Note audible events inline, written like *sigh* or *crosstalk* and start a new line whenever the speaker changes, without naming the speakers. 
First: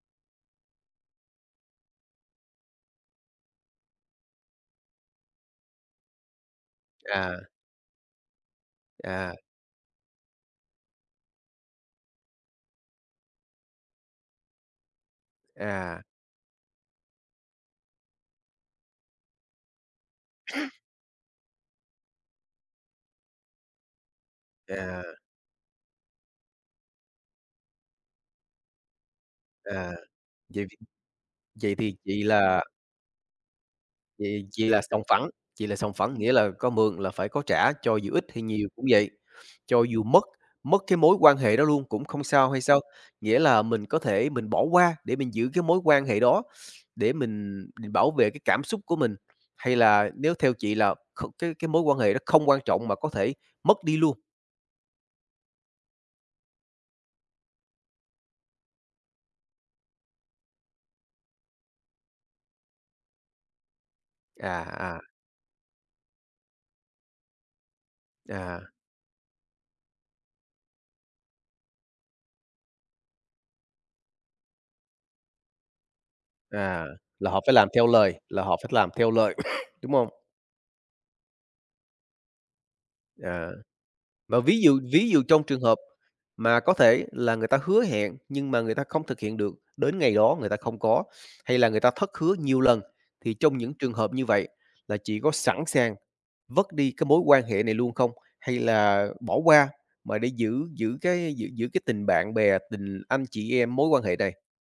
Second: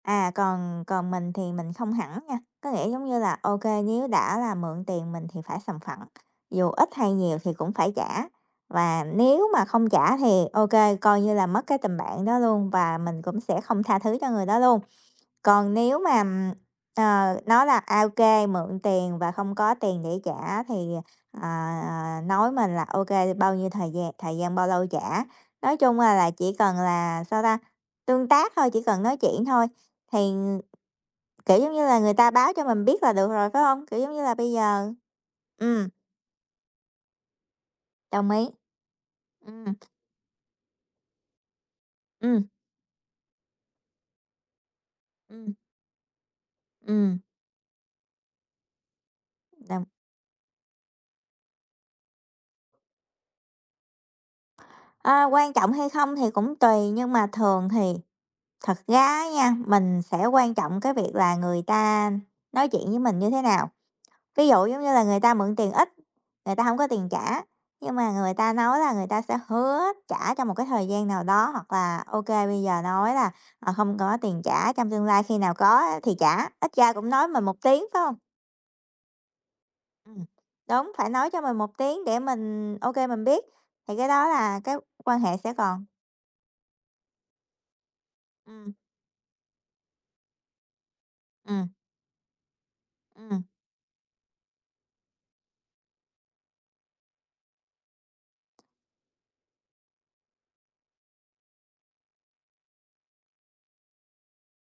À, còn còn mình thì mình không hẳn nha. Có nghĩa, giống như là, ô kê nếu đã là mượn tiền mình thì phải sòng phẳng, dù ít hay nhiều
À.
thì cũng phải trả và
À.
nếu mà không trả thì, ô kê, coi như là mất cái tình bạn đó luôn và mình cũng sẽ không tha thứ cho người đó luôn. Còn nếu
À.
mà, ờ, nói là, à, ô kê, mượn tiền và không có tiền để trả thì, à, à, à, nói mình là, ô kê, bao nhiêu thời gian, thời gian bao lâu
À.
trả. Nói chung, à, là chỉ cần là sao ta? Tương tác thôi, chỉ cần nói chuyện thôi,
À.
thì,
Vậy thì
kiểu giống
vậy
như
thì
là, người
vậy
ta báo
là
cho mình biết là được rồi, phải hông? Kiểu giống như là
vậy
bây
vậy là
giờ
sòng phẳng, vậy là
ừm.
sòng phẳng, nghĩa là có mượn là phải có trả cho dù ít
Đồng
hay
ý.
nhiều cũng vậy,
Ừm.
cho dù mất mất cái mối quan hệ đó luôn cũng không
Ừm.
sao hay sao? Nghĩa là mình có thể mình bỏ qua để mình giữ
Ừm.
cái mối quan hệ đó, *sucks teeth* để
Ừm.
mình mình bảo vệ cái cảm xúc của mình hay
Đồng
là nếu theo chị là kh cái cái mối quan hệ đó không quan trọng mà có thể mất đi luôn?
Ơ, quan trọng hay không thì cũng tùy, nhưng mà thường thì thật ra á nha, mình sẽ quan trọng cái việc là người ta nói chuyện với mình như thế nào. Ví dụ giống như
À, à.
là người ta mượn tiền ít, người ta hổng có tiền trả, nhưng mà người ta
À.
nói là người ta sẽ hứa trả trong một cái thời gian nào đó, hoặc là ô kê bây giờ nói là, à, không có tiền trả, trong tương lai khi nào có á thì trả, ít
À.
ra cũng nói
Là họ
mình
phải
một
làm
tiếng,
theo
phải
lời,
hông?
là họ phải làm theo lời, *coughs* đúng hông?
Ừm. Đúng, phải nói cho mình một tiếng để mình, ô kê, mình biết,
À.
thì cái đó
Và ví
là cái
dụ ví
quan
dụ
hệ
trong
sẽ
trường hợp
còn.
mà có thể là người ta hứa hẹn, nhưng mà
Ừm.
người ta không thực hiện được, đến ngày đó người ta không có, hay là
Ừm.
người ta thất hứa nhiều lần, thì
Ừm.
trong những trường hợp như vậy là chị có sẵn sàng vất đi cái mối quan hệ này luôn không, hay là bỏ qua mà để giữ giữ cái giữ giữ cái tình bạn bè, tình anh chị em mối quan hệ này?